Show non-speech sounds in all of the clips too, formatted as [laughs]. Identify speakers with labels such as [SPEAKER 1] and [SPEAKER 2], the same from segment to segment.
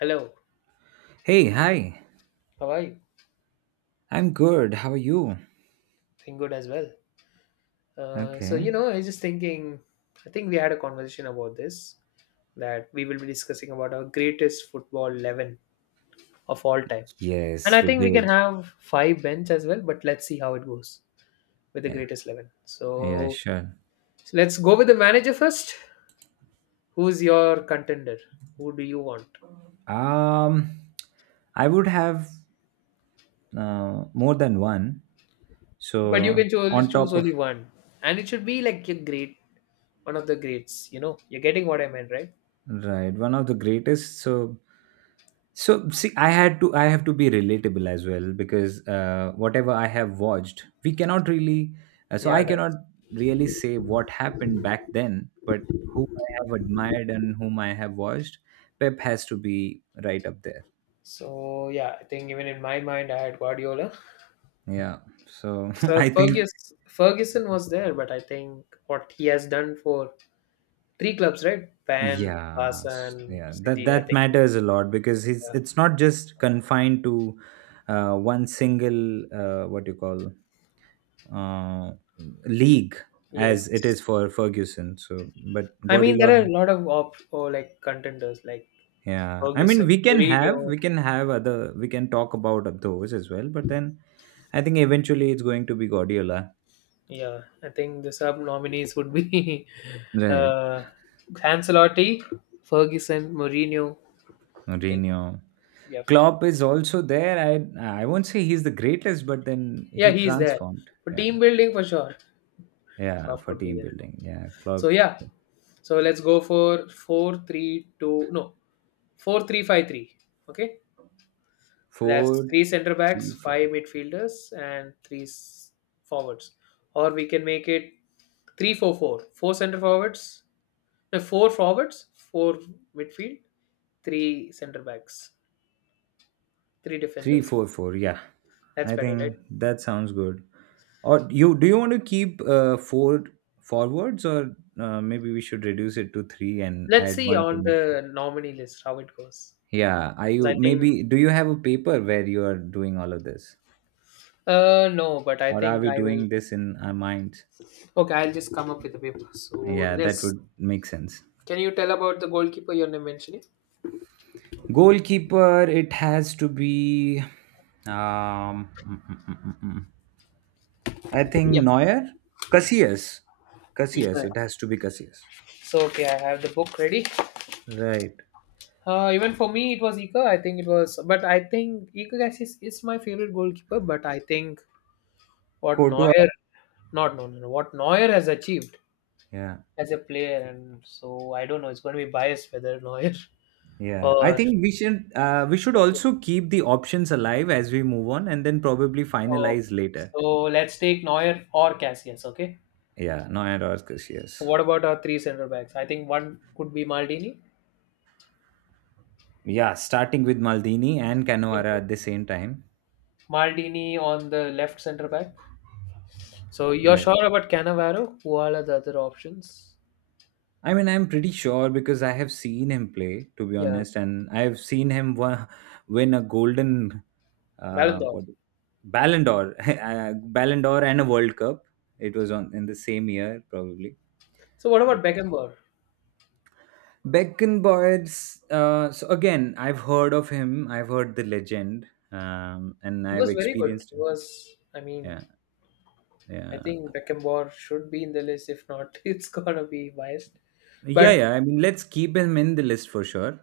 [SPEAKER 1] Hello,
[SPEAKER 2] Hey, hi.
[SPEAKER 1] how are you?
[SPEAKER 2] I'm good. How are you?
[SPEAKER 1] Doing good as well. Uh, so, you
[SPEAKER 2] Okay.
[SPEAKER 1] know, I was just thinking, I think we had a conversation about this that we will be discussing about our greatest football 11 of all time. And
[SPEAKER 2] Yes,
[SPEAKER 1] I
[SPEAKER 2] we
[SPEAKER 1] think we can
[SPEAKER 2] did.
[SPEAKER 1] have five bench as well, but let's see how it goes with the
[SPEAKER 2] Yeah.
[SPEAKER 1] greatest 11.
[SPEAKER 2] Yeah,
[SPEAKER 1] So,
[SPEAKER 2] sure.
[SPEAKER 1] so let's go with the manager first. Who's your contender? Who do you want?
[SPEAKER 2] Um, I would have more than one.
[SPEAKER 1] But you can
[SPEAKER 2] So
[SPEAKER 1] choose,
[SPEAKER 2] on
[SPEAKER 1] choose
[SPEAKER 2] top of
[SPEAKER 1] only one. And it should be like your great, one of the greats, you know. You're getting what I meant, right?
[SPEAKER 2] Right, one of the greatest. So see, I have to be relatable as well because whatever I have watched, we cannot really. So I
[SPEAKER 1] Yeah,
[SPEAKER 2] cannot
[SPEAKER 1] that's
[SPEAKER 2] really say what happened back then, but who I have admired and whom I have watched, Pep has to be right up there.
[SPEAKER 1] so yeah, I think even in my mind, I had Guardiola.
[SPEAKER 2] Yeah. So [laughs]
[SPEAKER 1] So
[SPEAKER 2] I think
[SPEAKER 1] Ferguson was there, but I think what he has done for three clubs, right? Van,
[SPEAKER 2] yeah,
[SPEAKER 1] Barca, and
[SPEAKER 2] yeah that
[SPEAKER 1] City. I
[SPEAKER 2] that
[SPEAKER 1] think
[SPEAKER 2] matters a lot because it's
[SPEAKER 1] uh,
[SPEAKER 2] it's not just confined to one single what you call uh, league as it
[SPEAKER 1] yes.
[SPEAKER 2] is for Ferguson. So, but
[SPEAKER 1] I mean, there are a
[SPEAKER 2] Guardiola,
[SPEAKER 1] lot of op or like contenders like
[SPEAKER 2] yeah. I
[SPEAKER 1] Ferguson,
[SPEAKER 2] mean,
[SPEAKER 1] Mourinho.
[SPEAKER 2] we can talk about those as well. But then I think eventually it's going to be Guardiola.
[SPEAKER 1] Yeah, I think the sub nominees would be [laughs]
[SPEAKER 2] Right.
[SPEAKER 1] uh, Ancelotti, Ferguson, Mourinho. I think
[SPEAKER 2] Mourinho.
[SPEAKER 1] yeah,
[SPEAKER 2] Klopp is also there. I won't say he's the greatest, but then
[SPEAKER 1] yeah,
[SPEAKER 2] he
[SPEAKER 1] he's there.
[SPEAKER 2] transformed.
[SPEAKER 1] For
[SPEAKER 2] Yeah,
[SPEAKER 1] team building, for sure,
[SPEAKER 2] yeah,
[SPEAKER 1] Klopp
[SPEAKER 2] for
[SPEAKER 1] could be
[SPEAKER 2] team
[SPEAKER 1] there.
[SPEAKER 2] building. Yeah,
[SPEAKER 1] So
[SPEAKER 2] Klopp
[SPEAKER 1] yeah, so let's go for four, three, two, no, four, three, five, three. Okay, that's
[SPEAKER 2] four
[SPEAKER 1] three center backs,
[SPEAKER 2] three
[SPEAKER 1] five
[SPEAKER 2] five.
[SPEAKER 1] midfielders, and three forwards. Or we can make it three, four, four. Four center forwards, no, four forwards, four midfield, three center backs, three defenders.
[SPEAKER 2] 3-4-4. Yeah,
[SPEAKER 1] That's
[SPEAKER 2] I
[SPEAKER 1] better, right?
[SPEAKER 2] think that sounds good. Or you do you want to keep four forwards, or maybe we should reduce it to three and
[SPEAKER 1] Let's
[SPEAKER 2] add
[SPEAKER 1] see
[SPEAKER 2] one to
[SPEAKER 1] on
[SPEAKER 2] midfield?
[SPEAKER 1] the nominee list how it goes.
[SPEAKER 2] Yeah, are
[SPEAKER 1] 'Cause
[SPEAKER 2] you
[SPEAKER 1] I think,
[SPEAKER 2] maybe do you have a paper where you are doing all of this,
[SPEAKER 1] no, but I
[SPEAKER 2] or are
[SPEAKER 1] think
[SPEAKER 2] we
[SPEAKER 1] I will.
[SPEAKER 2] doing this in our minds?
[SPEAKER 1] Okay, I'll just come up with the paper. So
[SPEAKER 2] Yeah, that
[SPEAKER 1] let's
[SPEAKER 2] would make sense.
[SPEAKER 1] Can you tell about the goalkeeper you're mentioning?
[SPEAKER 2] Goalkeeper, it has to be, um mm, mm, mm, mm, mm. I think
[SPEAKER 1] Yep,
[SPEAKER 2] Neuer, Casillas.
[SPEAKER 1] Ika.
[SPEAKER 2] It has to be Casillas.
[SPEAKER 1] So okay, I have the book ready.
[SPEAKER 2] Right.
[SPEAKER 1] Even for me, it was Ika. I think it was, but I think Ika Cassis is my favorite goalkeeper. But I think what
[SPEAKER 2] Koto.
[SPEAKER 1] Neuer, not no, no, no, what Neuer has achieved
[SPEAKER 2] Yeah,
[SPEAKER 1] as a player, and so I don't know. It's going to be biased whether Neuer [laughs]
[SPEAKER 2] yeah. I
[SPEAKER 1] or
[SPEAKER 2] think we should
[SPEAKER 1] Cassius.
[SPEAKER 2] also keep the options alive as we move on, and then probably
[SPEAKER 1] Okay,
[SPEAKER 2] finalize later.
[SPEAKER 1] so let's take Neuer or Cassius. Okay.
[SPEAKER 2] Yeah, Noya Roscus,
[SPEAKER 1] So
[SPEAKER 2] yes.
[SPEAKER 1] what about our three centre backs? I think one could be Maldini.
[SPEAKER 2] Yeah, starting with Maldini and Cannavaro at the same time.
[SPEAKER 1] Maldini on the left centre back. So you're
[SPEAKER 2] Right.
[SPEAKER 1] sure about Cannavaro? Who are the other options?
[SPEAKER 2] I mean, I'm pretty sure because I have seen him play, to be
[SPEAKER 1] Yeah,
[SPEAKER 2] honest, and I've seen him win a golden,
[SPEAKER 1] Ballon d'Or.
[SPEAKER 2] what, Ballon d'Or, [laughs] Ballon d'Or, and a World Cup. It was on in the same year, probably.
[SPEAKER 1] So what about
[SPEAKER 2] But yeah.
[SPEAKER 1] Beckenbauer?
[SPEAKER 2] Beckenbauer's, so again, I've heard of him. I've heard the legend, and
[SPEAKER 1] He
[SPEAKER 2] I've
[SPEAKER 1] was very good.
[SPEAKER 2] experienced
[SPEAKER 1] He
[SPEAKER 2] him.
[SPEAKER 1] was, I mean,
[SPEAKER 2] Yeah,
[SPEAKER 1] I
[SPEAKER 2] yeah,
[SPEAKER 1] think Beckenbauer should be in the list. If not, [laughs] it's gonna be biased.
[SPEAKER 2] yeah,
[SPEAKER 1] But
[SPEAKER 2] yeah. I mean, let's keep him in the list for sure.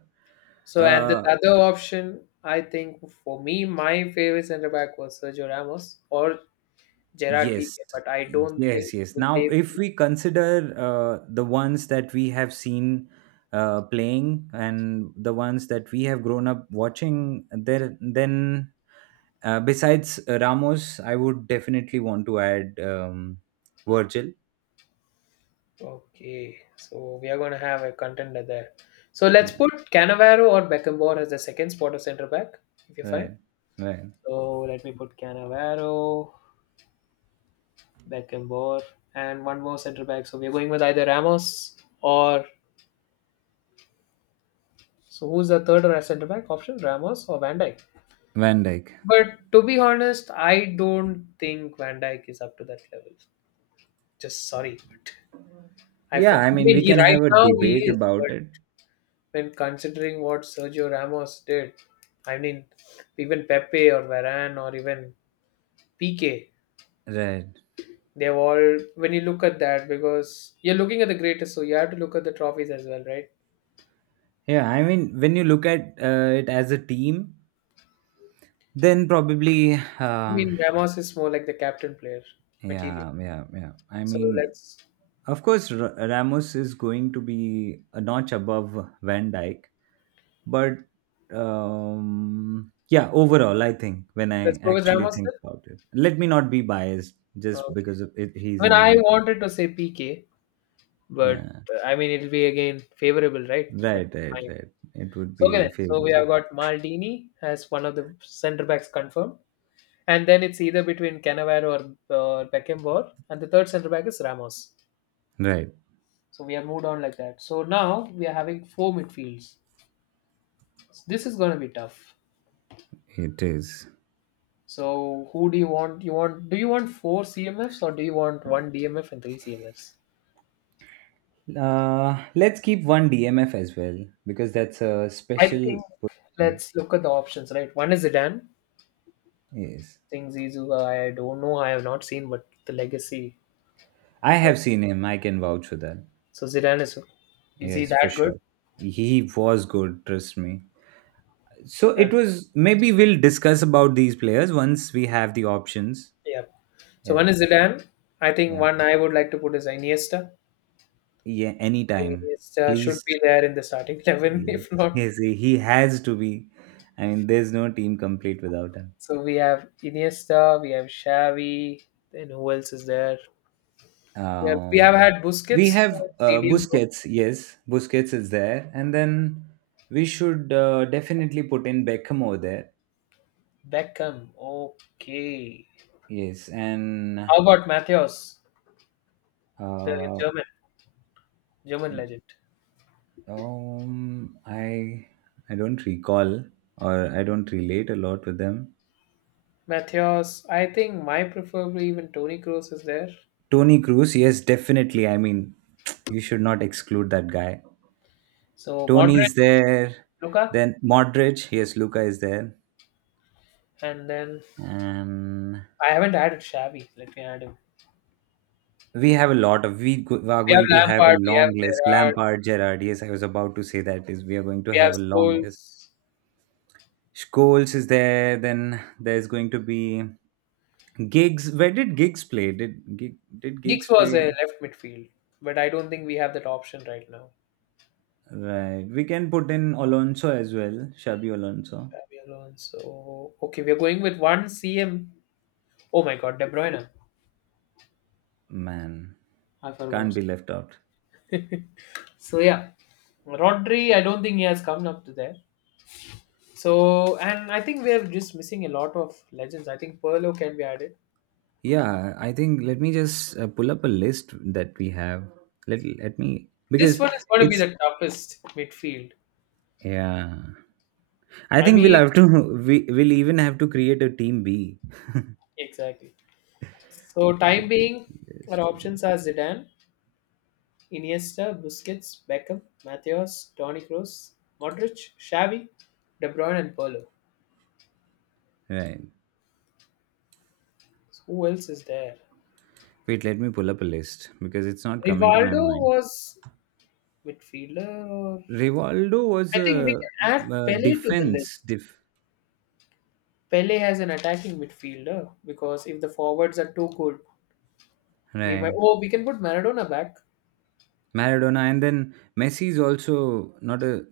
[SPEAKER 1] so and the
[SPEAKER 2] Uh,
[SPEAKER 1] other option, I think for me, my favorite center back was Sergio Ramos or Gerard
[SPEAKER 2] yes,
[SPEAKER 1] Piqué. But I don't think
[SPEAKER 2] yes, yes.
[SPEAKER 1] will
[SPEAKER 2] Now,
[SPEAKER 1] they
[SPEAKER 2] if
[SPEAKER 1] be
[SPEAKER 2] we consider the ones that we have seen playing and the ones that we have grown up watching, there then, besides Ramos, I would definitely want to add Virgil.
[SPEAKER 1] okay. So we are gonna have a contender there. So let's
[SPEAKER 2] Uh,
[SPEAKER 1] put Cannavaro or Beckenbauer as the second spot of center back. If you find.
[SPEAKER 2] Right, right.
[SPEAKER 1] So let me put Cannavaro, Beckenbauer, and one more centre back. So we're going with either Ramos or so who's the third centre back option? Ramos or Van Dijk?
[SPEAKER 2] Van Dyke.
[SPEAKER 1] But to be honest, I don't think Van Dijk is up to that level. Just sorry, I
[SPEAKER 2] Yeah,
[SPEAKER 1] felt
[SPEAKER 2] I mean,
[SPEAKER 1] even
[SPEAKER 2] we
[SPEAKER 1] he
[SPEAKER 2] can have
[SPEAKER 1] right
[SPEAKER 2] a
[SPEAKER 1] now he
[SPEAKER 2] debate
[SPEAKER 1] is, but
[SPEAKER 2] about it.
[SPEAKER 1] when considering what Sergio Ramos did, I mean, even Pepe or Varane or even PK,
[SPEAKER 2] Right.
[SPEAKER 1] they've all, when you look at that, because you're looking at the greatest, so you have to look at the trophies as well, right?
[SPEAKER 2] Yeah, I mean, when you look at it as a team, then probably,
[SPEAKER 1] I
[SPEAKER 2] um,
[SPEAKER 1] mean, Ramos is more like the captain player material.
[SPEAKER 2] yeah, yeah, yeah. I
[SPEAKER 1] So
[SPEAKER 2] mean,
[SPEAKER 1] let's
[SPEAKER 2] of course, Ramos is going to be a notch above Van Dyke, but yeah, overall, I think when I
[SPEAKER 1] let's go with
[SPEAKER 2] actually
[SPEAKER 1] Ramos
[SPEAKER 2] think about it, let me not be biased
[SPEAKER 1] then.
[SPEAKER 2] just
[SPEAKER 1] Okay.
[SPEAKER 2] because of it,
[SPEAKER 1] I
[SPEAKER 2] he's
[SPEAKER 1] mean,
[SPEAKER 2] in
[SPEAKER 1] I
[SPEAKER 2] my team.
[SPEAKER 1] wanted to say PK, but
[SPEAKER 2] Yeah.
[SPEAKER 1] I mean it'll be again favorable, right? Like
[SPEAKER 2] Right, right,
[SPEAKER 1] mine.
[SPEAKER 2] right. It would
[SPEAKER 1] Okay
[SPEAKER 2] be
[SPEAKER 1] then. So we
[SPEAKER 2] favoritism.
[SPEAKER 1] have got Maldini as one of the centre backs confirmed, and then it's either between Cannavaro or Beckenbauer, and the third centre back is Ramos.
[SPEAKER 2] Right,
[SPEAKER 1] So we have moved on like that. So now we are having four midfields. This is going to be tough.
[SPEAKER 2] it is.
[SPEAKER 1] So who do you want? Do you want four CMFs or do you want one DMF and three CMFs?
[SPEAKER 2] Let's keep one DMF as well because that's a
[SPEAKER 1] I
[SPEAKER 2] special
[SPEAKER 1] think
[SPEAKER 2] position.
[SPEAKER 1] let's look at the options, right? One is Zidane. I
[SPEAKER 2] Yes,
[SPEAKER 1] think Zizou, I don't know, I have not seen, but the legacy.
[SPEAKER 2] I
[SPEAKER 1] What?
[SPEAKER 2] have seen him. I can vouch for that.
[SPEAKER 1] So Zidane is he
[SPEAKER 2] Yes, for
[SPEAKER 1] that good?
[SPEAKER 2] sure. He was good. Trust me. So
[SPEAKER 1] And
[SPEAKER 2] it was. Maybe we'll discuss about these players once we have the options.
[SPEAKER 1] yeah, so one
[SPEAKER 2] Yeah,
[SPEAKER 1] is Zidane. I think
[SPEAKER 2] yeah,
[SPEAKER 1] one I would like to put is Iniesta. I
[SPEAKER 2] yeah.
[SPEAKER 1] think
[SPEAKER 2] Anytime,
[SPEAKER 1] Iniesta should
[SPEAKER 2] please.
[SPEAKER 1] be there in the starting 11, [laughs]
[SPEAKER 2] Yes,
[SPEAKER 1] if not.
[SPEAKER 2] yes. He has to be. I mean, there's no team complete without him.
[SPEAKER 1] So we have Iniesta, we have Xavi, then who else is there? Yeah, we have
[SPEAKER 2] Um,
[SPEAKER 1] had
[SPEAKER 2] We
[SPEAKER 1] Busquets
[SPEAKER 2] have
[SPEAKER 1] for CDM,
[SPEAKER 2] Busquets. Yes, Busquets is there, and then we should definitely put in Beckham over there.
[SPEAKER 1] Beckham. Okay.
[SPEAKER 2] Yes, and
[SPEAKER 1] How about Matthias, the
[SPEAKER 2] uh,
[SPEAKER 1] German German
[SPEAKER 2] um,
[SPEAKER 1] legend?
[SPEAKER 2] um, I I don't recall, or I don't relate a lot with them.
[SPEAKER 1] Matthias, I think my preferably even Tony Kroos is there.
[SPEAKER 2] Tony Cruz, yes, definitely. I mean, [tsk] you should not exclude that guy.
[SPEAKER 1] So
[SPEAKER 2] Tony
[SPEAKER 1] Modric,
[SPEAKER 2] is there,
[SPEAKER 1] Luka,
[SPEAKER 2] then Modric, yes, Luca is there,
[SPEAKER 1] and then
[SPEAKER 2] and
[SPEAKER 1] I haven't added Xavi. Let me add him.
[SPEAKER 2] we have a lot of. We are
[SPEAKER 1] We have
[SPEAKER 2] going to have a
[SPEAKER 1] Lampard, we have
[SPEAKER 2] long list.
[SPEAKER 1] Gerrard,
[SPEAKER 2] Lampard, Gerrard. Yes, I was about to say that, is we are going to
[SPEAKER 1] we have
[SPEAKER 2] have a long list.
[SPEAKER 1] Scholes.
[SPEAKER 2] Scholes is there. Then there's going to be Gigs. Where did Gigs play? Did Gig, did
[SPEAKER 1] Giggs
[SPEAKER 2] Gigs
[SPEAKER 1] was
[SPEAKER 2] play?
[SPEAKER 1] a left midfield, but I don't think we have that option right now.
[SPEAKER 2] Right. We can put in Alonso as well. Shabby Alonso.
[SPEAKER 1] Xabi Alonso. Okay, we're going with one CM. Oh my God, De Bruyne.
[SPEAKER 2] Man,
[SPEAKER 1] I
[SPEAKER 2] can't
[SPEAKER 1] forgot.
[SPEAKER 2] be left out.
[SPEAKER 1] So yeah, Rodri, I don't think he has come up to there. So and I think we are just missing a lot of legends. I think Perlo can be added.
[SPEAKER 2] Yeah, I think let me just pull up a list that we have. Let me
[SPEAKER 1] This
[SPEAKER 2] because
[SPEAKER 1] one is going to be
[SPEAKER 2] it's
[SPEAKER 1] the toughest midfield.
[SPEAKER 2] yeah. I
[SPEAKER 1] I
[SPEAKER 2] think we'll
[SPEAKER 1] mean,
[SPEAKER 2] have to [laughs] we will even have to create a team B.
[SPEAKER 1] exactly. So
[SPEAKER 2] Okay, the
[SPEAKER 1] time
[SPEAKER 2] best
[SPEAKER 1] being, our
[SPEAKER 2] place to end.
[SPEAKER 1] options are Zidane, Iniesta, Busquets, Beckham, Matheus, Toni Kroos, Modric, Xavi, De Bruyne, and Perlo.
[SPEAKER 2] Right.
[SPEAKER 1] So, who else is there?
[SPEAKER 2] Wait, let me pull up a list because it's not coming to my
[SPEAKER 1] Rivaldo
[SPEAKER 2] mind.
[SPEAKER 1] was midfielder, or
[SPEAKER 2] Rivaldo was
[SPEAKER 1] I think we
[SPEAKER 2] a,
[SPEAKER 1] can add Pele to the
[SPEAKER 2] defense,
[SPEAKER 1] list.
[SPEAKER 2] diff-
[SPEAKER 1] Pele has an attacking midfielder because if the forwards are too good, we might.
[SPEAKER 2] right.
[SPEAKER 1] Oh, we can put Maradona back.
[SPEAKER 2] Maradona, and then Messi is also not a.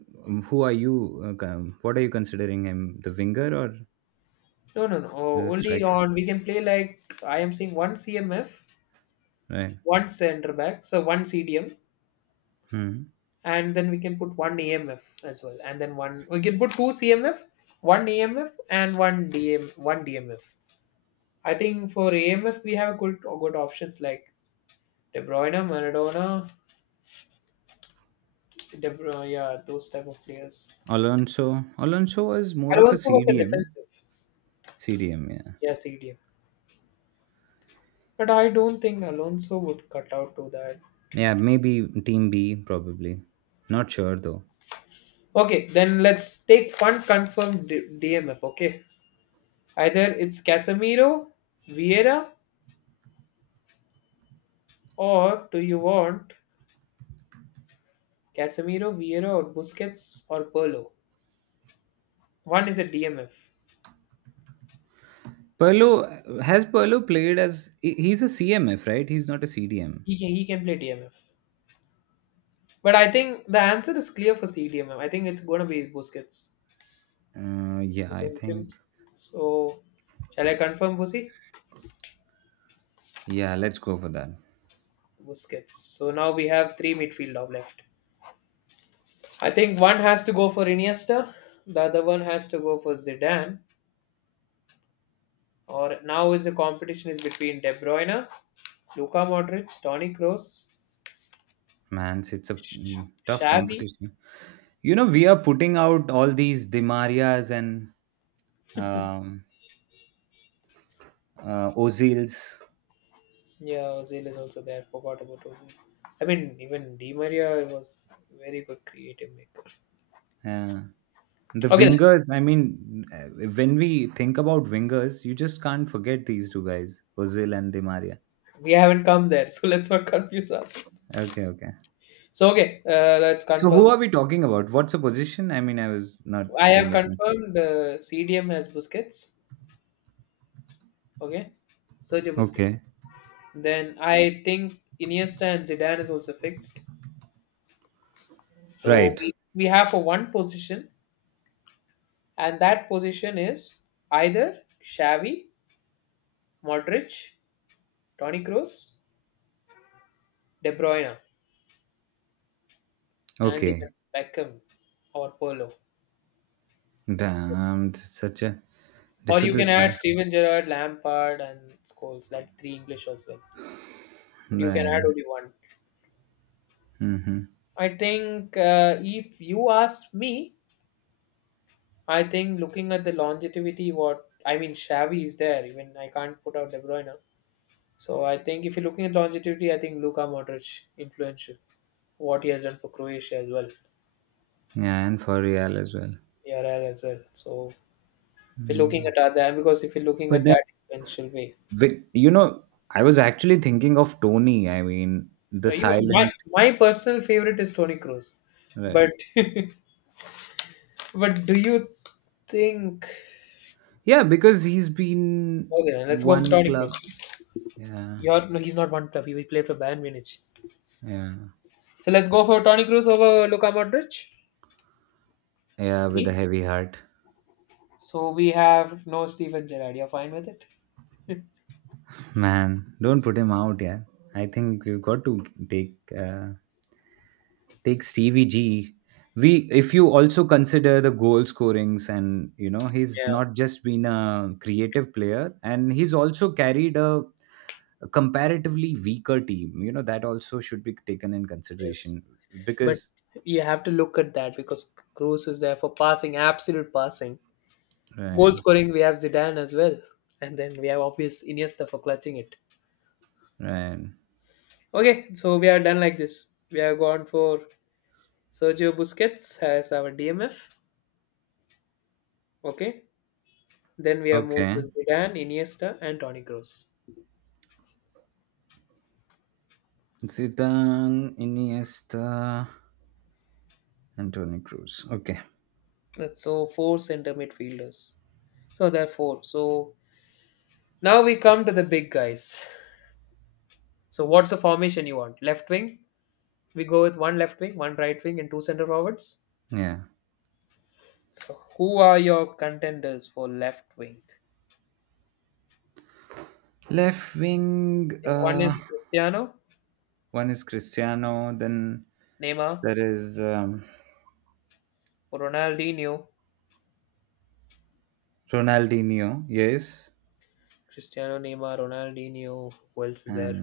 [SPEAKER 2] Who are you, what are you considering him, the winger or
[SPEAKER 1] No, no, no.
[SPEAKER 2] as a
[SPEAKER 1] Oh, only
[SPEAKER 2] striker?
[SPEAKER 1] on we can play like I am saying one CMF,
[SPEAKER 2] Right.
[SPEAKER 1] one centre back, so one CDM,
[SPEAKER 2] Hmm.
[SPEAKER 1] and then we can put one AMF as well, and then one we can put two CMF, one AMF, and one DM, one DMF. I think for AMF we have good options like De Bruyne, Maradona, De Bruyne, yeah, those type of players.
[SPEAKER 2] Alonso was more of a
[SPEAKER 1] Alonso was a
[SPEAKER 2] CDM.
[SPEAKER 1] defensive.
[SPEAKER 2] CDM, yeah.
[SPEAKER 1] Yeah, CDM. But I don't think Alonso would cut out to that.
[SPEAKER 2] Yeah, maybe Team B, probably. Not sure though.
[SPEAKER 1] Okay, then let's take one confirmed DMF, okay? Either it's Casemiro, Vieira, or do you want Casemiro, Vieira, or Busquets, or Perlo? One is a DMF.
[SPEAKER 2] Perlo has Perlo played as, he's a CMF, right? He's not a CDM.
[SPEAKER 1] He can play DMF. But I think the answer is clear for CDMF. I think it's going to be Busquets.
[SPEAKER 2] Yeah, I
[SPEAKER 1] Isn't
[SPEAKER 2] think.
[SPEAKER 1] it? So, shall I confirm, Busi?
[SPEAKER 2] Yeah, let's go for that.
[SPEAKER 1] Busquets. So now we have three midfield now left. I think one has to go for Iniesta, the other one has to go for Zidane. Or now is the competition is between De Bruyne, Luka Modric, Toni Kroos,
[SPEAKER 2] Man, it's a
[SPEAKER 1] Sh-
[SPEAKER 2] tough
[SPEAKER 1] Xavi.
[SPEAKER 2] competition. You know, we are putting out all these Dimarias and um, Ozils.
[SPEAKER 1] Yeah, Ozil is also there. Forgot about Ozil. I mean, even Di Maria was very good creative maker.
[SPEAKER 2] Uh, the
[SPEAKER 1] Okay, then,
[SPEAKER 2] wingers, I mean, when we think about wingers, you just can't forget these two guys, Ozil and Demaria.
[SPEAKER 1] we haven't come there, so [laughs] let's not confuse ourselves.
[SPEAKER 2] Okay, okay.
[SPEAKER 1] So okay, let's
[SPEAKER 2] So who
[SPEAKER 1] confirm.
[SPEAKER 2] are we talking about? What's the position? I mean, I was not
[SPEAKER 1] I have
[SPEAKER 2] paying attention.
[SPEAKER 1] confirmed CDM has Busquets. Okay, Sergio Busquets.
[SPEAKER 2] Okay.
[SPEAKER 1] Then I think Iniesta and Zidane is also fixed. So
[SPEAKER 2] Right.
[SPEAKER 1] we have for one position, and that position is either Xavi, Modric, Toni Kroos, De Bruyne, and even
[SPEAKER 2] Okay.
[SPEAKER 1] Beckham or Polo. So,
[SPEAKER 2] Damn, this is such a
[SPEAKER 1] or you can
[SPEAKER 2] difficult
[SPEAKER 1] add
[SPEAKER 2] task.
[SPEAKER 1] Steven Gerrard, Lampard, and Scholes. That three English as well. But you can add
[SPEAKER 2] Right.
[SPEAKER 1] only one.
[SPEAKER 2] Mm-hmm.
[SPEAKER 1] I think if you ask me, I think looking at the longevity, what I mean, Xavi is there. Even I can't put out De Bruyne. So I think if you're looking at longevity, I think Luka Modric influential. What he has done for Croatia as well,
[SPEAKER 2] Yeah, and for real as well.
[SPEAKER 1] ERR as well. So if you're looking
[SPEAKER 2] Mm.
[SPEAKER 1] at other because if you're looking
[SPEAKER 2] But
[SPEAKER 1] at
[SPEAKER 2] then,
[SPEAKER 1] that influential way.
[SPEAKER 2] wi- you know, I was actually thinking of Tony. I mean, the
[SPEAKER 1] Now, you my
[SPEAKER 2] silent.
[SPEAKER 1] my personal favorite is Tony Cruz,
[SPEAKER 2] Right.
[SPEAKER 1] but [laughs] but do you think?
[SPEAKER 2] Yeah, because he's been
[SPEAKER 1] Okay, then let's go for
[SPEAKER 2] one
[SPEAKER 1] Tony Cruz.
[SPEAKER 2] club. Yeah.
[SPEAKER 1] You're, no, he's not one club. He played for Bayern Munich.
[SPEAKER 2] Yeah.
[SPEAKER 1] So let's go for Tony Cruz over Luka Modric.
[SPEAKER 2] Yeah, with a
[SPEAKER 1] Me?
[SPEAKER 2] heavy heart.
[SPEAKER 1] So we have no Stephen Gerrard. You're fine with it?
[SPEAKER 2] Man, don't put him out, yeah. I think we've got to take, Stevie G. We, if you also consider the goal scorings, and he's
[SPEAKER 1] Yeah.
[SPEAKER 2] not just been a creative player, and he's also carried a comparatively weaker team. You know, that also should be taken in
[SPEAKER 1] Yes.
[SPEAKER 2] consideration
[SPEAKER 1] But
[SPEAKER 2] because
[SPEAKER 1] you have to look at that because Cruz is there for passing, absolute passing. Goal
[SPEAKER 2] right,
[SPEAKER 1] scoring, we have Zidane as well. And then we have obvious Iniesta for clutching it.
[SPEAKER 2] right,
[SPEAKER 1] Okay, so we are done like this. We have gone for Sergio Busquets as our DMF. Okay. Then we have moved to
[SPEAKER 2] okay,
[SPEAKER 1] Zidane, Iniesta, and Toni Kroos.
[SPEAKER 2] Zidane, Iniesta, and Tony Cruz. Okay,
[SPEAKER 1] That's so four center midfielders. So there are four. So now we come to the big guys. So what's the formation you want? Left wing? We go with one left wing, one right wing, and two center forwards.
[SPEAKER 2] yeah,
[SPEAKER 1] So, who are your contenders for left wing?
[SPEAKER 2] left wing.
[SPEAKER 1] One
[SPEAKER 2] Uh,
[SPEAKER 1] is Cristiano,
[SPEAKER 2] one is Cristiano, then
[SPEAKER 1] Neymar,
[SPEAKER 2] there is
[SPEAKER 1] Ronaldinho.
[SPEAKER 2] Ronaldinho. Yes.
[SPEAKER 1] Cristiano, Neymar, Ronaldinho. Who else is there?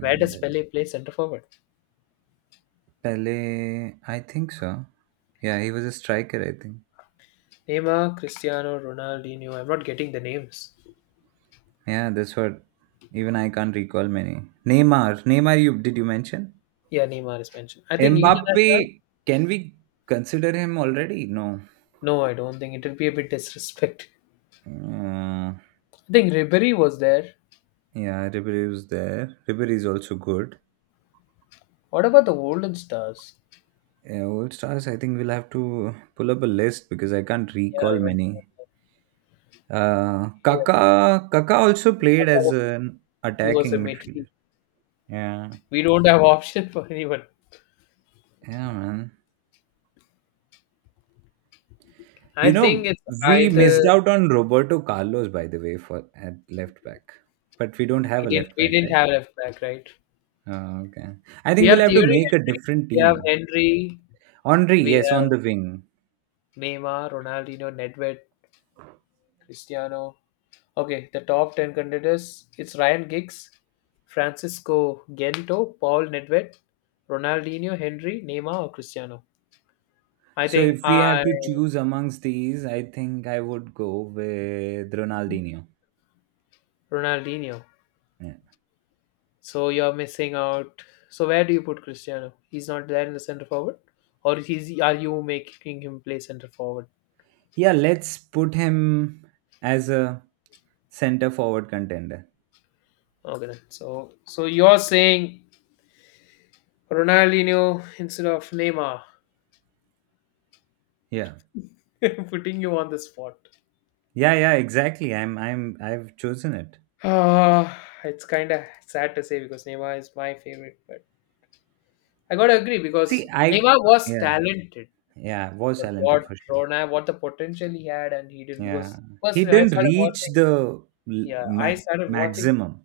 [SPEAKER 1] Where does Pele play center forward?
[SPEAKER 2] Pele, I think so. Yeah, he was a striker, I think.
[SPEAKER 1] Neymar, Cristiano, Ronaldinho. I'm not getting the names.
[SPEAKER 2] Yeah, that's what. Even I can't recall many. Neymar, you did you mention?
[SPEAKER 1] Yeah, Neymar is mentioned. I think Eden Hazard.
[SPEAKER 2] Mbappe, can we consider him already? No.
[SPEAKER 1] No, I don't think it will be a bit disrespect.
[SPEAKER 2] Uh,
[SPEAKER 1] I think Ribery was there.
[SPEAKER 2] yeah, Ribery was there. Ribery is also good.
[SPEAKER 1] What about the Golden Stars?
[SPEAKER 2] Yeah, old stars, I think we'll have to pull up a list because I can't
[SPEAKER 1] Yeah, I
[SPEAKER 2] recall
[SPEAKER 1] went.
[SPEAKER 2] many. Kaka also played as an
[SPEAKER 1] He was a
[SPEAKER 2] attacking
[SPEAKER 1] midfield.
[SPEAKER 2] midfielder. Yeah,
[SPEAKER 1] We don't have option for anyone.
[SPEAKER 2] yeah, man.
[SPEAKER 1] I
[SPEAKER 2] You
[SPEAKER 1] think
[SPEAKER 2] know,
[SPEAKER 1] it's
[SPEAKER 2] we
[SPEAKER 1] either
[SPEAKER 2] missed out on Roberto Carlos, by the way, for at left back. But we don't
[SPEAKER 1] we
[SPEAKER 2] have a
[SPEAKER 1] didn't
[SPEAKER 2] left
[SPEAKER 1] we
[SPEAKER 2] back,
[SPEAKER 1] didn't
[SPEAKER 2] right?
[SPEAKER 1] have left back, right?
[SPEAKER 2] Oh, okay. I
[SPEAKER 1] We
[SPEAKER 2] think we'll
[SPEAKER 1] have
[SPEAKER 2] have to
[SPEAKER 1] Thierry
[SPEAKER 2] make a different team.
[SPEAKER 1] Henry,
[SPEAKER 2] Henri,
[SPEAKER 1] we
[SPEAKER 2] yes,
[SPEAKER 1] have
[SPEAKER 2] on the wing.
[SPEAKER 1] Neymar, Ronaldinho, Nedved, Cristiano. Okay, the top ten contenders it's Ryan Giggs, Francisco Gento, Paul Nedved, Ronaldinho, Henry, Neymar, or Cristiano. I
[SPEAKER 2] So
[SPEAKER 1] think
[SPEAKER 2] if we have
[SPEAKER 1] I
[SPEAKER 2] to choose amongst these, I think I would go with Ronaldinho.
[SPEAKER 1] Ronaldinho.
[SPEAKER 2] Yeah.
[SPEAKER 1] So you're missing out. So where do you put Cristiano? He's not there in the center forward, or he's are you making him play center forward?
[SPEAKER 2] Yeah, let's put him as a center forward contender.
[SPEAKER 1] Okay, then. So you're saying Ronaldinho instead of Neymar,
[SPEAKER 2] Yeah.
[SPEAKER 1] [laughs] putting you on the spot.
[SPEAKER 2] Yeah, yeah, exactly. I've chosen it.
[SPEAKER 1] Ah, it's kind of sad to say because Neymar is my favorite, but I gotta agree because
[SPEAKER 2] See, I,
[SPEAKER 1] Neymar was
[SPEAKER 2] yeah,
[SPEAKER 1] talented,
[SPEAKER 2] yeah, was
[SPEAKER 1] but
[SPEAKER 2] talented
[SPEAKER 1] what
[SPEAKER 2] for sure.
[SPEAKER 1] Ronald, what the potential he had, and he did
[SPEAKER 2] Yeah,
[SPEAKER 1] because
[SPEAKER 2] he
[SPEAKER 1] personally I
[SPEAKER 2] didn't
[SPEAKER 1] started
[SPEAKER 2] reach
[SPEAKER 1] watching.
[SPEAKER 2] the l-
[SPEAKER 1] Yeah, I
[SPEAKER 2] ma-
[SPEAKER 1] started watching
[SPEAKER 2] maximum.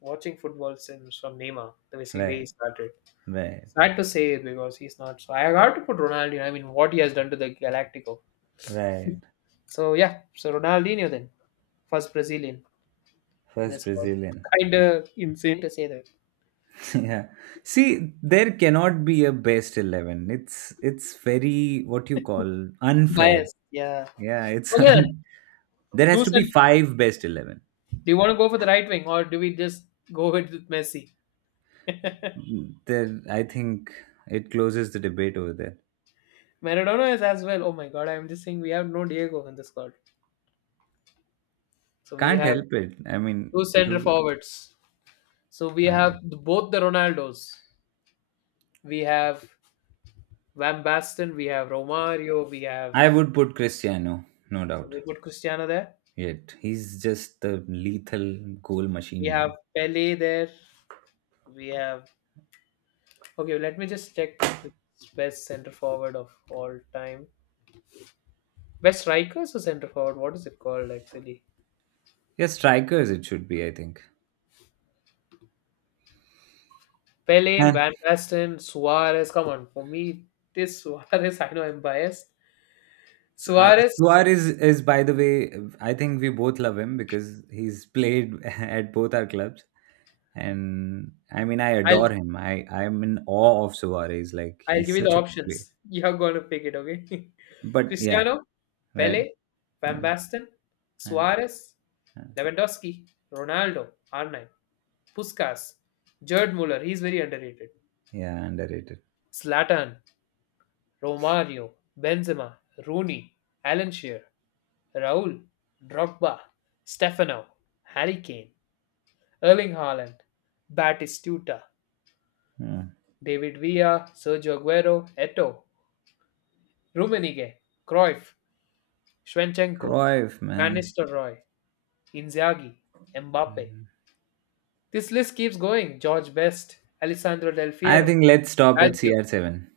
[SPEAKER 1] watching football since from Neymar, the way see way
[SPEAKER 2] Right,
[SPEAKER 1] he started.
[SPEAKER 2] right,
[SPEAKER 1] Sad to say it because he's not. So I have to put Ronaldinho. I mean, what he has done to the Galactico.
[SPEAKER 2] right.
[SPEAKER 1] So yeah, so Ronaldinho then, first Brazilian in the
[SPEAKER 2] First
[SPEAKER 1] squad.
[SPEAKER 2] Brazilian.
[SPEAKER 1] Kinda insane to say that.
[SPEAKER 2] [laughs] yeah. See, there cannot be a best 11. It's very what you call unfair.
[SPEAKER 1] Bias, yeah.
[SPEAKER 2] Yeah, it's [laughs]
[SPEAKER 1] Okay then,
[SPEAKER 2] there has
[SPEAKER 1] two
[SPEAKER 2] to be
[SPEAKER 1] cent.
[SPEAKER 2] five best 11.
[SPEAKER 1] Do you want to go for the right wing or do we just go with Messi? [laughs]
[SPEAKER 2] There, I think it closes the debate over there.
[SPEAKER 1] Maradona is as well. Oh my God, I'm just saying we have no Diego in the squad. So we
[SPEAKER 2] Can't
[SPEAKER 1] have
[SPEAKER 2] help it. I mean,
[SPEAKER 1] two center
[SPEAKER 2] do
[SPEAKER 1] forwards. So we
[SPEAKER 2] uh,
[SPEAKER 1] have both the Ronaldos. We have Van Basten, we have Romario,
[SPEAKER 2] I would put Cristiano, no doubt.
[SPEAKER 1] we put Cristiano there,
[SPEAKER 2] Yet he's just the lethal goal
[SPEAKER 1] we
[SPEAKER 2] machine,
[SPEAKER 1] have
[SPEAKER 2] man.
[SPEAKER 1] Pele there, we have okay. Let me just check the best center forward of all time. Best strikers or center forward? What is it called actually?
[SPEAKER 2] Yeah, strikers it should be, I think.
[SPEAKER 1] Pele,
[SPEAKER 2] And
[SPEAKER 1] Van Basten, Suarez. Come on, for me, this Suarez. [laughs] I know I'm biased.
[SPEAKER 2] so,
[SPEAKER 1] Suarez.
[SPEAKER 2] Suarez is, by the way, I think we both love him because he's played [laughs] at both our clubs, and I mean, I adore
[SPEAKER 1] I'll
[SPEAKER 2] him. I'm in awe of Suarez. Like
[SPEAKER 1] I'll give
[SPEAKER 2] he's
[SPEAKER 1] you the
[SPEAKER 2] such a player.
[SPEAKER 1] options. [laughs] You're gonna pick it, okay? [laughs]
[SPEAKER 2] But yeah,
[SPEAKER 1] Cristiano,
[SPEAKER 2] right,
[SPEAKER 1] Pele, Van
[SPEAKER 2] yeah,
[SPEAKER 1] Basten,
[SPEAKER 2] yeah,
[SPEAKER 1] Suarez,
[SPEAKER 2] yeah,
[SPEAKER 1] Lewandowski, Ronaldo, R9, Puskas, Gerd Muller, he's very underrated.
[SPEAKER 2] yeah, underrated.
[SPEAKER 1] Slatan, Romario, Benzema, Rooney, Alan Shearer, Raul, Drogba, Stefano, Harry Kane, Erling Haaland, Batistuta,
[SPEAKER 2] Yeah.
[SPEAKER 1] David Villa, Sergio Aguero, Eto, Rummenigge, Cruyff, Schwenchenko,
[SPEAKER 2] Cruyff,
[SPEAKER 1] Van
[SPEAKER 2] man.
[SPEAKER 1] Nistelrooy, Inzaghi, Mbappe.
[SPEAKER 2] Mhm.
[SPEAKER 1] This list keeps going. George Best, Alessandro Del
[SPEAKER 2] I
[SPEAKER 1] Fiero,
[SPEAKER 2] think let's stop at
[SPEAKER 1] Lazio,
[SPEAKER 2] CR7.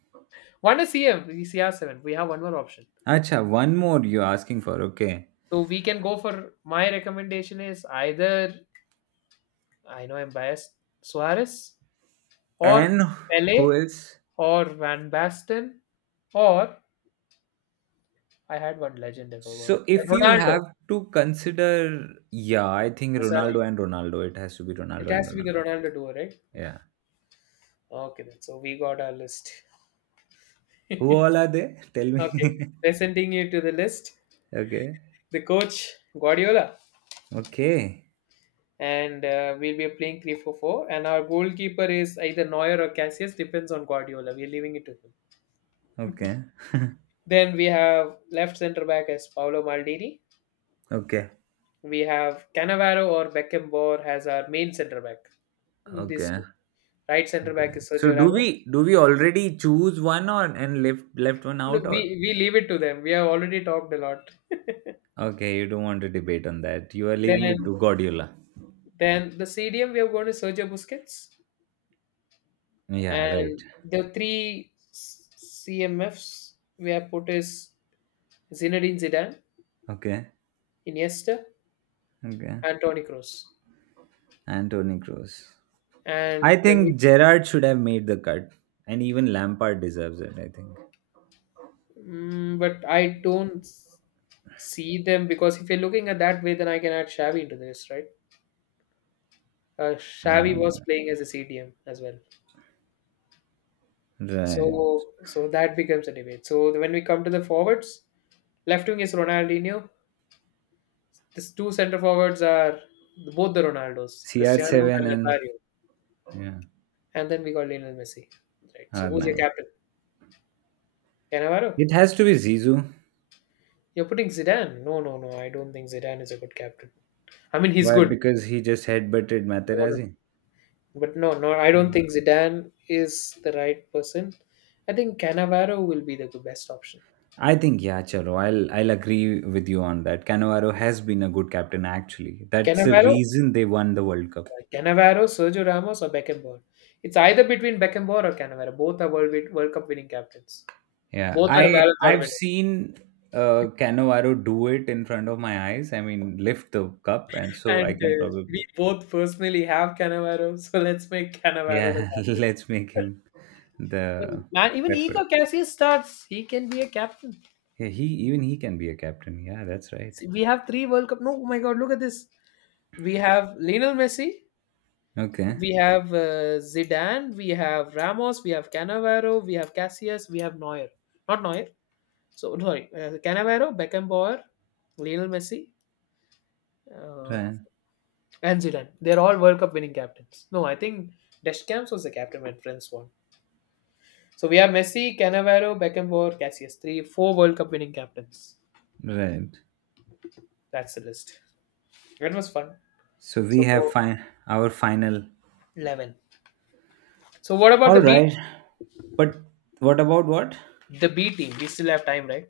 [SPEAKER 1] one is CM, CR7. We have one more option.
[SPEAKER 2] Acha, one more you're asking for. Okay.
[SPEAKER 1] So we can go for, my recommendation is either, I know I'm biased, Suarez or
[SPEAKER 2] And who
[SPEAKER 1] Pele
[SPEAKER 2] else?
[SPEAKER 1] or Van Basten or, I had one legend I forgot.
[SPEAKER 2] So if you
[SPEAKER 1] Ronaldo.
[SPEAKER 2] have to consider, yeah, I think
[SPEAKER 1] Sorry.
[SPEAKER 2] Ronaldo and Ronaldo. It has to be
[SPEAKER 1] It
[SPEAKER 2] Ronaldo and
[SPEAKER 1] has to be the
[SPEAKER 2] Ronaldo.
[SPEAKER 1] Ronaldo duo, right?
[SPEAKER 2] Yeah.
[SPEAKER 1] Okay then. So we got our list. [laughs]
[SPEAKER 2] Who
[SPEAKER 1] okay.
[SPEAKER 2] all are they? Tell me. [laughs]
[SPEAKER 1] Presenting you to the list.
[SPEAKER 2] okay.
[SPEAKER 1] The coach Guardiola.
[SPEAKER 2] Okay.
[SPEAKER 1] And we'll be playing 3-4-4, and our goalkeeper is either Neuer or Cassius, depends on Guardiola, we're leaving it to him.
[SPEAKER 2] Okay.
[SPEAKER 1] Then we have left center back as Paolo Maldini.
[SPEAKER 2] Okay.
[SPEAKER 1] We have Cannavaro or Beckenbauer as our main center back, these
[SPEAKER 2] Okay.
[SPEAKER 1] two. Right center
[SPEAKER 2] Okay.
[SPEAKER 1] back is
[SPEAKER 2] So
[SPEAKER 1] Sergio
[SPEAKER 2] do
[SPEAKER 1] Ramos.
[SPEAKER 2] we do we already choose one, or and left one
[SPEAKER 1] No,
[SPEAKER 2] out?
[SPEAKER 1] we
[SPEAKER 2] Or
[SPEAKER 1] we leave it to them, we have already talked a lot.
[SPEAKER 2] okay, you don't want to debate on that. You are leaving it
[SPEAKER 1] then
[SPEAKER 2] to Guardiola.
[SPEAKER 1] then the CDM we have gone to Sergio Busquets,
[SPEAKER 2] Yeah, right.
[SPEAKER 1] and the three CMFs we have put is Zinedine Zidane,
[SPEAKER 2] Okay.
[SPEAKER 1] Iniesta,
[SPEAKER 2] Okay.
[SPEAKER 1] and Tony Cross.
[SPEAKER 2] Anthony Cruz. I
[SPEAKER 1] And when we,
[SPEAKER 2] think Gerard should have made the cut, and even Lampard deserves it. I think.
[SPEAKER 1] but I don't s- see them because if you're looking at that way, then I can add Shabby into this, right?
[SPEAKER 2] Uh,
[SPEAKER 1] Shabby was playing as a CDM as well, so
[SPEAKER 2] right.
[SPEAKER 1] that becomes a debate. So when we come to the forwards, left wing is Ronaldinho. These two center forwards are both the Ronaldos, Cristiano
[SPEAKER 2] CR7
[SPEAKER 1] and
[SPEAKER 2] and
[SPEAKER 1] Nazario,
[SPEAKER 2] yeah
[SPEAKER 1] and then we got Lionel Messi, right? So who's your
[SPEAKER 2] R9.
[SPEAKER 1] captain? Cannavaro?
[SPEAKER 2] It has to be Zizou.
[SPEAKER 1] You're putting Zidane? No, no, no. I don't think Zidane is a good captain. I mean, he's
[SPEAKER 2] Why?
[SPEAKER 1] good.
[SPEAKER 2] Because he just headbutted
[SPEAKER 1] No, no.
[SPEAKER 2] Materazzi.
[SPEAKER 1] But no, no, I don't
[SPEAKER 2] Mm.
[SPEAKER 1] think Zidane is the right person. I think Cannavaro will be the best option.
[SPEAKER 2] I think yeah, chalo. I'll agree with you on that. Cannavaro has been a good captain actually. That's the
[SPEAKER 1] Cannavaro,
[SPEAKER 2] reason they won the World Cup.
[SPEAKER 1] Cannavaro, Sergio Ramos, or Beckenbauer. It's either between Beckenbauer or Cannavaro. Both are World, World Cup winning captains.
[SPEAKER 2] Yeah,
[SPEAKER 1] Both are
[SPEAKER 2] I
[SPEAKER 1] Ballon d'Or
[SPEAKER 2] I've
[SPEAKER 1] winners.
[SPEAKER 2] seen Cannavaro do it in front of my eyes. I mean, lift the cup, and so
[SPEAKER 1] And
[SPEAKER 2] I can
[SPEAKER 1] we
[SPEAKER 2] probably.
[SPEAKER 1] both personally have Cannavaro, [laughs] so let's make Cannavaro the
[SPEAKER 2] Yeah, [laughs]
[SPEAKER 1] captain.
[SPEAKER 2] let's make him
[SPEAKER 1] And
[SPEAKER 2] the
[SPEAKER 1] man, even
[SPEAKER 2] preferred.
[SPEAKER 1] Iker Casillas starts. He can be a captain.
[SPEAKER 2] Yeah, he even he can be a captain. Yeah, that's right.
[SPEAKER 1] See, we have three World Cup. No, oh my God, look at this. We have Lionel Messi.
[SPEAKER 2] Okay,
[SPEAKER 1] We have Zidane, we have Ramos, we have Cannavaro, we have Cassius, we have Neuer. Not Neuer. So [laughs] sorry, Cannavaro, Beckenbauer, Lionel Messi, uh,
[SPEAKER 2] right,
[SPEAKER 1] and Zidane. They're all World Cup winning captains. No, I think Deschamps was the captain when France won. So we have Messi, Cannavaro, Beckenbauer, Cassius. Three, four World Cup winning captains.
[SPEAKER 2] right.
[SPEAKER 1] That's the list. That was fun.
[SPEAKER 2] So we
[SPEAKER 1] So
[SPEAKER 2] have fine our final.
[SPEAKER 1] 11. So what about
[SPEAKER 2] All
[SPEAKER 1] the B?
[SPEAKER 2] right, but what about what?
[SPEAKER 1] The B team. We still have time, right?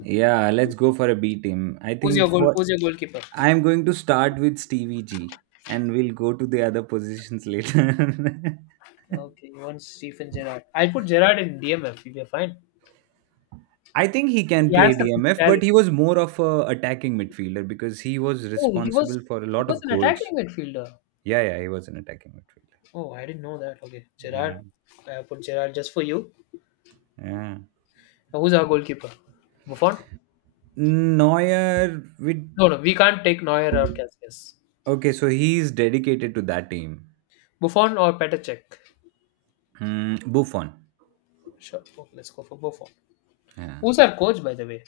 [SPEAKER 2] Yeah, let's go for a B team. I
[SPEAKER 1] Who's
[SPEAKER 2] think,
[SPEAKER 1] your goal?
[SPEAKER 2] for
[SPEAKER 1] Who's your goalkeeper?
[SPEAKER 2] I'm going to start with Stevie G, and we'll go to the other positions later. [laughs]
[SPEAKER 1] Okay, you want Stephen Gerrard. I'll put Gerrard in DMF. We're fine.
[SPEAKER 2] I think he can
[SPEAKER 1] He has
[SPEAKER 2] play
[SPEAKER 1] the
[SPEAKER 2] DMF, but he
[SPEAKER 1] physicality.
[SPEAKER 2] was more of a attacking midfielder because he was
[SPEAKER 1] Oh,
[SPEAKER 2] responsible for a
[SPEAKER 1] he
[SPEAKER 2] lot
[SPEAKER 1] was
[SPEAKER 2] of
[SPEAKER 1] an
[SPEAKER 2] goals.
[SPEAKER 1] attacking midfielder.
[SPEAKER 2] Yeah, yeah, he was an attacking midfielder.
[SPEAKER 1] Oh, I didn't know that. Okay, Gerrard.
[SPEAKER 2] Yeah,
[SPEAKER 1] I put Gerrard just for you.
[SPEAKER 2] yeah.
[SPEAKER 1] Now, who's our goalkeeper? Buffon.
[SPEAKER 2] Neuer with
[SPEAKER 1] No, no, we can't take Neuer or Casillas.
[SPEAKER 2] okay, so he's dedicated to that team.
[SPEAKER 1] Buffon or Petacek.
[SPEAKER 2] Hmm, Buffon.
[SPEAKER 1] Sure. Okay, let's go for Buffon.
[SPEAKER 2] Yeah.
[SPEAKER 1] Who's our coach, by the way?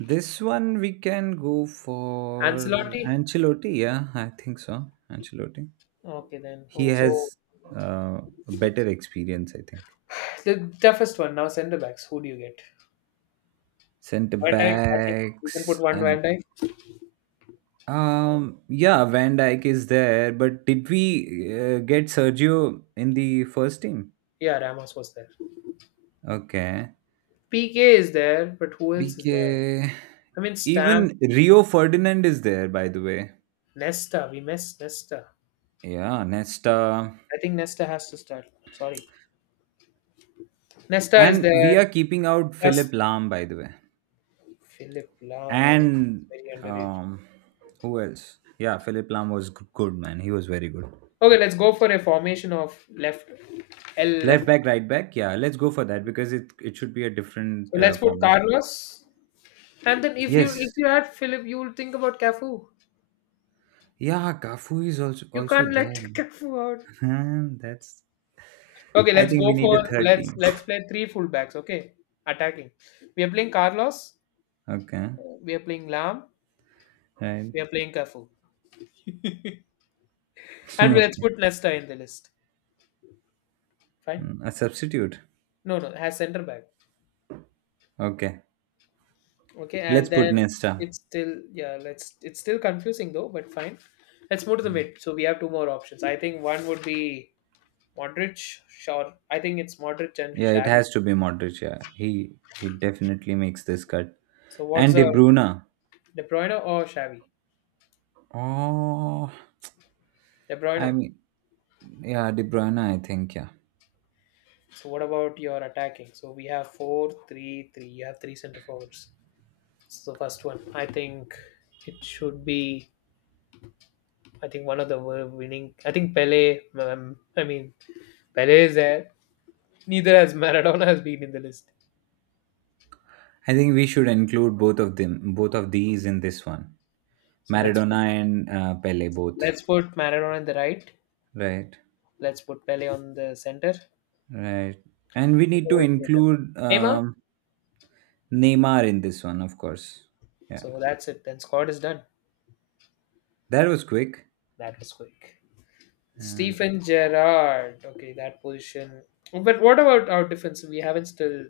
[SPEAKER 2] This one we can go for
[SPEAKER 1] Ancelotti.
[SPEAKER 2] Ancelotti. Yeah, I think so. Ancelotti.
[SPEAKER 1] Okay, then.
[SPEAKER 2] He
[SPEAKER 1] Oh, so
[SPEAKER 2] has uh, a better experience, I think.
[SPEAKER 1] the toughest one now. Centre backs. Who do you get?
[SPEAKER 2] Centre
[SPEAKER 1] Van Dijk. I think we can put
[SPEAKER 2] backs
[SPEAKER 1] one Van
[SPEAKER 2] and
[SPEAKER 1] Dijk.
[SPEAKER 2] yeah, Van Dijk is there, but did we get Sergio in the first team?
[SPEAKER 1] Yeah, Ramos was there.
[SPEAKER 2] Okay.
[SPEAKER 1] PK is there, but who else is there?
[SPEAKER 2] BK.
[SPEAKER 1] I mean, Stam,
[SPEAKER 2] Even Rio Ferdinand is there, by the way.
[SPEAKER 1] Nesta. We miss Nesta.
[SPEAKER 2] Yeah, Nesta.
[SPEAKER 1] I think Nesta has to start. Sorry. Nesta is
[SPEAKER 2] And we are
[SPEAKER 1] there.
[SPEAKER 2] keeping out
[SPEAKER 1] Plus
[SPEAKER 2] Philip Lahm, by the way.
[SPEAKER 1] Philip Lam. I mean,
[SPEAKER 2] And
[SPEAKER 1] very underrated.
[SPEAKER 2] um, who else? Yeah, Philip Lahm was good, man. He was very good.
[SPEAKER 1] Okay, let's go for a formation of left, L left.
[SPEAKER 2] Left back, right back. Yeah, let's go for that because it should be a different
[SPEAKER 1] So let's put
[SPEAKER 2] formation.
[SPEAKER 1] Carlos. And then
[SPEAKER 2] Yes.
[SPEAKER 1] if you add Philip, you will think about Cafu.
[SPEAKER 2] Yeah, Gafu is also,
[SPEAKER 1] You
[SPEAKER 2] also
[SPEAKER 1] can't let [laughs]
[SPEAKER 2] there.
[SPEAKER 1] Cafu out.
[SPEAKER 2] Man. [laughs] That's.
[SPEAKER 1] Okay,
[SPEAKER 2] I
[SPEAKER 1] let's
[SPEAKER 2] think
[SPEAKER 1] go
[SPEAKER 2] we need a
[SPEAKER 1] for,
[SPEAKER 2] third team.
[SPEAKER 1] let's play three fullbacks. Okay, attacking. We are playing Carlos.
[SPEAKER 2] Okay.
[SPEAKER 1] We are playing Lam.
[SPEAKER 2] Right. [laughs]
[SPEAKER 1] We are playing Cafu. And let's
[SPEAKER 2] Okay.
[SPEAKER 1] put Nesta in the list. Fine.
[SPEAKER 2] Mm, a substitute.
[SPEAKER 1] No, no, has center back.
[SPEAKER 2] Okay.
[SPEAKER 1] Okay,
[SPEAKER 2] Let's
[SPEAKER 1] and
[SPEAKER 2] put
[SPEAKER 1] then
[SPEAKER 2] Nesta.
[SPEAKER 1] it's still, yeah, let's it's still confusing though, but fine. Let's move to the
[SPEAKER 2] Mm.
[SPEAKER 1] mid. So we have two more options. I think one would be Modric, sure. I think it's Modric and
[SPEAKER 2] Yeah, it
[SPEAKER 1] Xavi.
[SPEAKER 2] has to be Modric. Yeah, he definitely makes this cut.
[SPEAKER 1] So what's
[SPEAKER 2] And De
[SPEAKER 1] a,
[SPEAKER 2] Bruyne.
[SPEAKER 1] De Bruyne or Xavi?
[SPEAKER 2] Oh,
[SPEAKER 1] De
[SPEAKER 2] I
[SPEAKER 1] Bruyne.
[SPEAKER 2] mean, yeah, De Bruyne. I think yeah.
[SPEAKER 1] So what about your attacking? So we have four, three, three. You have three center forwards. So the first one, I think it should be. I think one of the winning. I think Pele. I mean Pele is there. Neither has Maradona has been in the list.
[SPEAKER 2] I think we should include both of them, both of these in this one.
[SPEAKER 1] So
[SPEAKER 2] Maradona and Pele both.
[SPEAKER 1] let's put Maradona in the right.
[SPEAKER 2] Right,
[SPEAKER 1] Let's put Pele on the center.
[SPEAKER 2] right. And we need
[SPEAKER 1] Who
[SPEAKER 2] to
[SPEAKER 1] will play that?
[SPEAKER 2] include
[SPEAKER 1] Neymar.
[SPEAKER 2] Neymar in this one, of course. Yeah,
[SPEAKER 1] So that's it. Then squad is done.
[SPEAKER 2] that was quick.
[SPEAKER 1] That was quick.
[SPEAKER 2] Uh,
[SPEAKER 1] Stephen Gerrard. Okay, that position. But what about our defense? We haven't still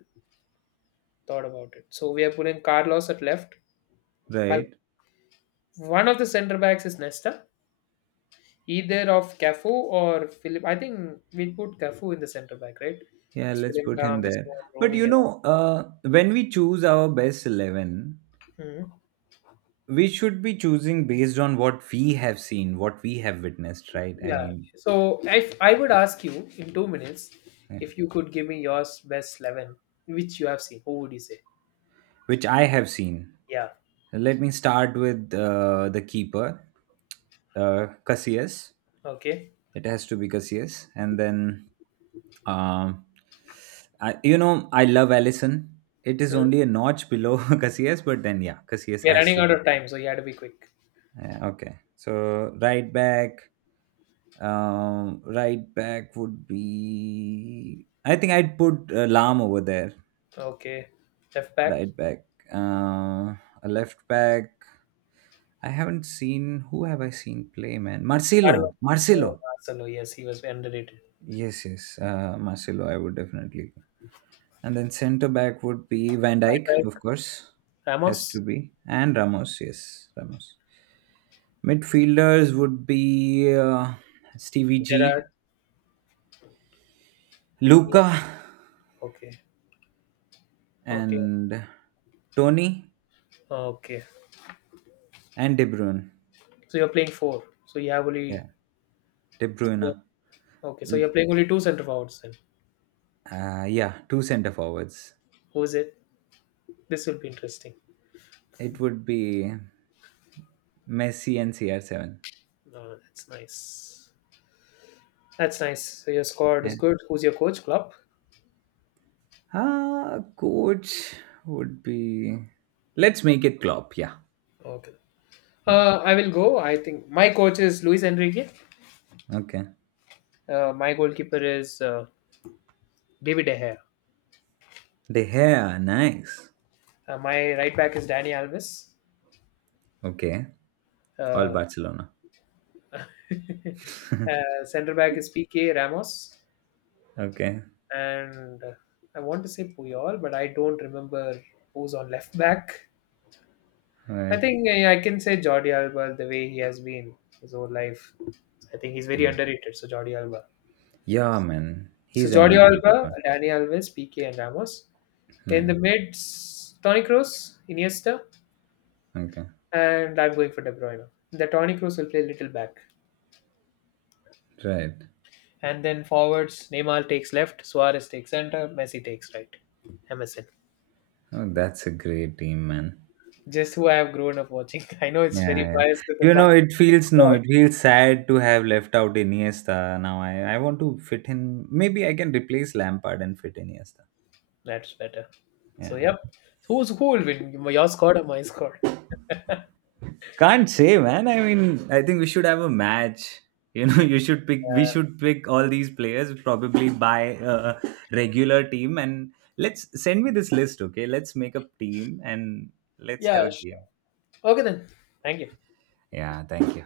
[SPEAKER 1] thought about it. So we are putting Carlos at left. Well,
[SPEAKER 2] right.
[SPEAKER 1] one of the center backs is Nesta. Either of Cafu or Philip. I think we put Cafu in the center back, right?
[SPEAKER 2] Yeah,
[SPEAKER 1] Because
[SPEAKER 2] let's
[SPEAKER 1] Philip
[SPEAKER 2] put him
[SPEAKER 1] Lahm is
[SPEAKER 2] there. But
[SPEAKER 1] roaming
[SPEAKER 2] you
[SPEAKER 1] around.
[SPEAKER 2] know, when we choose our best 11,
[SPEAKER 1] Mhm.
[SPEAKER 2] we should be choosing based on what we have seen, what we have witnessed, right? I
[SPEAKER 1] Yeah.
[SPEAKER 2] mean,
[SPEAKER 1] So if I would ask you in 2 minutes,
[SPEAKER 2] yeah.
[SPEAKER 1] if you could give me your best 11, which you have seen, who would you say?
[SPEAKER 2] Which I have seen.
[SPEAKER 1] Yeah.
[SPEAKER 2] Let me start with the keeper, Casillas.
[SPEAKER 1] Okay.
[SPEAKER 2] It has to be Casillas. And then, um, I, you know, I love Allison. It is
[SPEAKER 1] Mhm.
[SPEAKER 2] only a notch below [laughs] Casillas, but then, yeah, Casillas
[SPEAKER 1] We're
[SPEAKER 2] has
[SPEAKER 1] running
[SPEAKER 2] to
[SPEAKER 1] out
[SPEAKER 2] be.
[SPEAKER 1] of time, so you had to be quick.
[SPEAKER 2] Yeah, okay. So, right back. Right back would be. I think I'd put Lam over there.
[SPEAKER 1] Okay. Left back.
[SPEAKER 2] Right back. Uh, a left back. I haven't seen. Who have I seen play, man?
[SPEAKER 1] Carlo.
[SPEAKER 2] Marcelo.
[SPEAKER 1] Oh,
[SPEAKER 2] Marcelo.
[SPEAKER 1] Marcelo. Yes, he was underrated.
[SPEAKER 2] Yes, yes. Marcelo, I would definitely. And then centre back would be Van
[SPEAKER 1] Right
[SPEAKER 2] Dijk, of
[SPEAKER 1] back.
[SPEAKER 2] course. Has to
[SPEAKER 1] Ramos.
[SPEAKER 2] be. And Ramos. Yes, Ramos. Midfielders would be Stevie
[SPEAKER 1] Gerard.
[SPEAKER 2] G,
[SPEAKER 1] Yes.
[SPEAKER 2] Luca,
[SPEAKER 1] Okay. Okay.
[SPEAKER 2] and Tony.
[SPEAKER 1] Okay.
[SPEAKER 2] And De Bruyne.
[SPEAKER 1] So you're playing four. So you have only.
[SPEAKER 2] Yeah, De
[SPEAKER 1] Yeah.
[SPEAKER 2] Bruyne.
[SPEAKER 1] Okay. So you're
[SPEAKER 2] L-
[SPEAKER 1] playing only two center forwards then.
[SPEAKER 2] Yeah, two center forwards.
[SPEAKER 1] Who is it? This will be interesting.
[SPEAKER 2] It would be Messi and CR7.
[SPEAKER 1] No, that's nice. That's nice. So your squad is
[SPEAKER 2] Yeah.
[SPEAKER 1] good. Who's your coach? Klopp.
[SPEAKER 2] Ah, coach would be. Let's make it Klopp. Yeah.
[SPEAKER 1] Okay.
[SPEAKER 2] Hmm,
[SPEAKER 1] I will go. I think my coach is Luis Enrique.
[SPEAKER 2] okay.
[SPEAKER 1] My goalkeeper is David De Gea.
[SPEAKER 2] De Gea, nice.
[SPEAKER 1] My right back is Danny Alves.
[SPEAKER 2] Okay, all
[SPEAKER 1] Uh,
[SPEAKER 2] Barcelona.
[SPEAKER 1] [laughs]
[SPEAKER 2] [laughs]
[SPEAKER 1] center back is PK Ramos,
[SPEAKER 2] Okay,
[SPEAKER 1] and I want to say Puyol, but I don't remember who's on left back.
[SPEAKER 2] all
[SPEAKER 1] I
[SPEAKER 2] right.
[SPEAKER 1] think I can say Jordi Alba, the way he has been his whole life. I think he's very
[SPEAKER 2] Hmm.
[SPEAKER 1] underrated. So Jordi Alba.
[SPEAKER 2] Yeah, man,
[SPEAKER 1] So
[SPEAKER 2] he's an
[SPEAKER 1] Jordi
[SPEAKER 2] underrated
[SPEAKER 1] Alba,
[SPEAKER 2] one.
[SPEAKER 1] Dani Alves, PK, and Ramos. In
[SPEAKER 2] Hmm,
[SPEAKER 1] the mids, Toni Kroos, Iniesta,
[SPEAKER 2] okay,
[SPEAKER 1] and I'm going for De Bruyne. The Toni Kroos will play little back.
[SPEAKER 2] right.
[SPEAKER 1] And then forwards, Neymar takes left, Suarez takes center, Messi takes right. MSN.
[SPEAKER 2] Oh, that's a great team, man.
[SPEAKER 1] Just who I have grown up watching. [laughs] I know it's
[SPEAKER 2] Yeah,
[SPEAKER 1] very
[SPEAKER 2] yeah.
[SPEAKER 1] biased to the
[SPEAKER 2] You know,
[SPEAKER 1] Barca
[SPEAKER 2] it feels no,
[SPEAKER 1] squad.
[SPEAKER 2] it feels sad to have left out Iniesta. Now I want to fit in. Maybe I can replace Lampard and fit Iniesta.
[SPEAKER 1] That's better. So,
[SPEAKER 2] Yeah,
[SPEAKER 1] yep. Who's who will win? Your squad or my squad?
[SPEAKER 2] can't say, man. I mean, I think we should have a match. You know, [laughs] you should pick. We should pick all these players probably by a regular team, and let's send me this list. Okay, let's make a team and let's have
[SPEAKER 1] Yeah,
[SPEAKER 2] a
[SPEAKER 1] sure.
[SPEAKER 2] game.
[SPEAKER 1] Okay then. Thank you.
[SPEAKER 2] Yeah, thank you.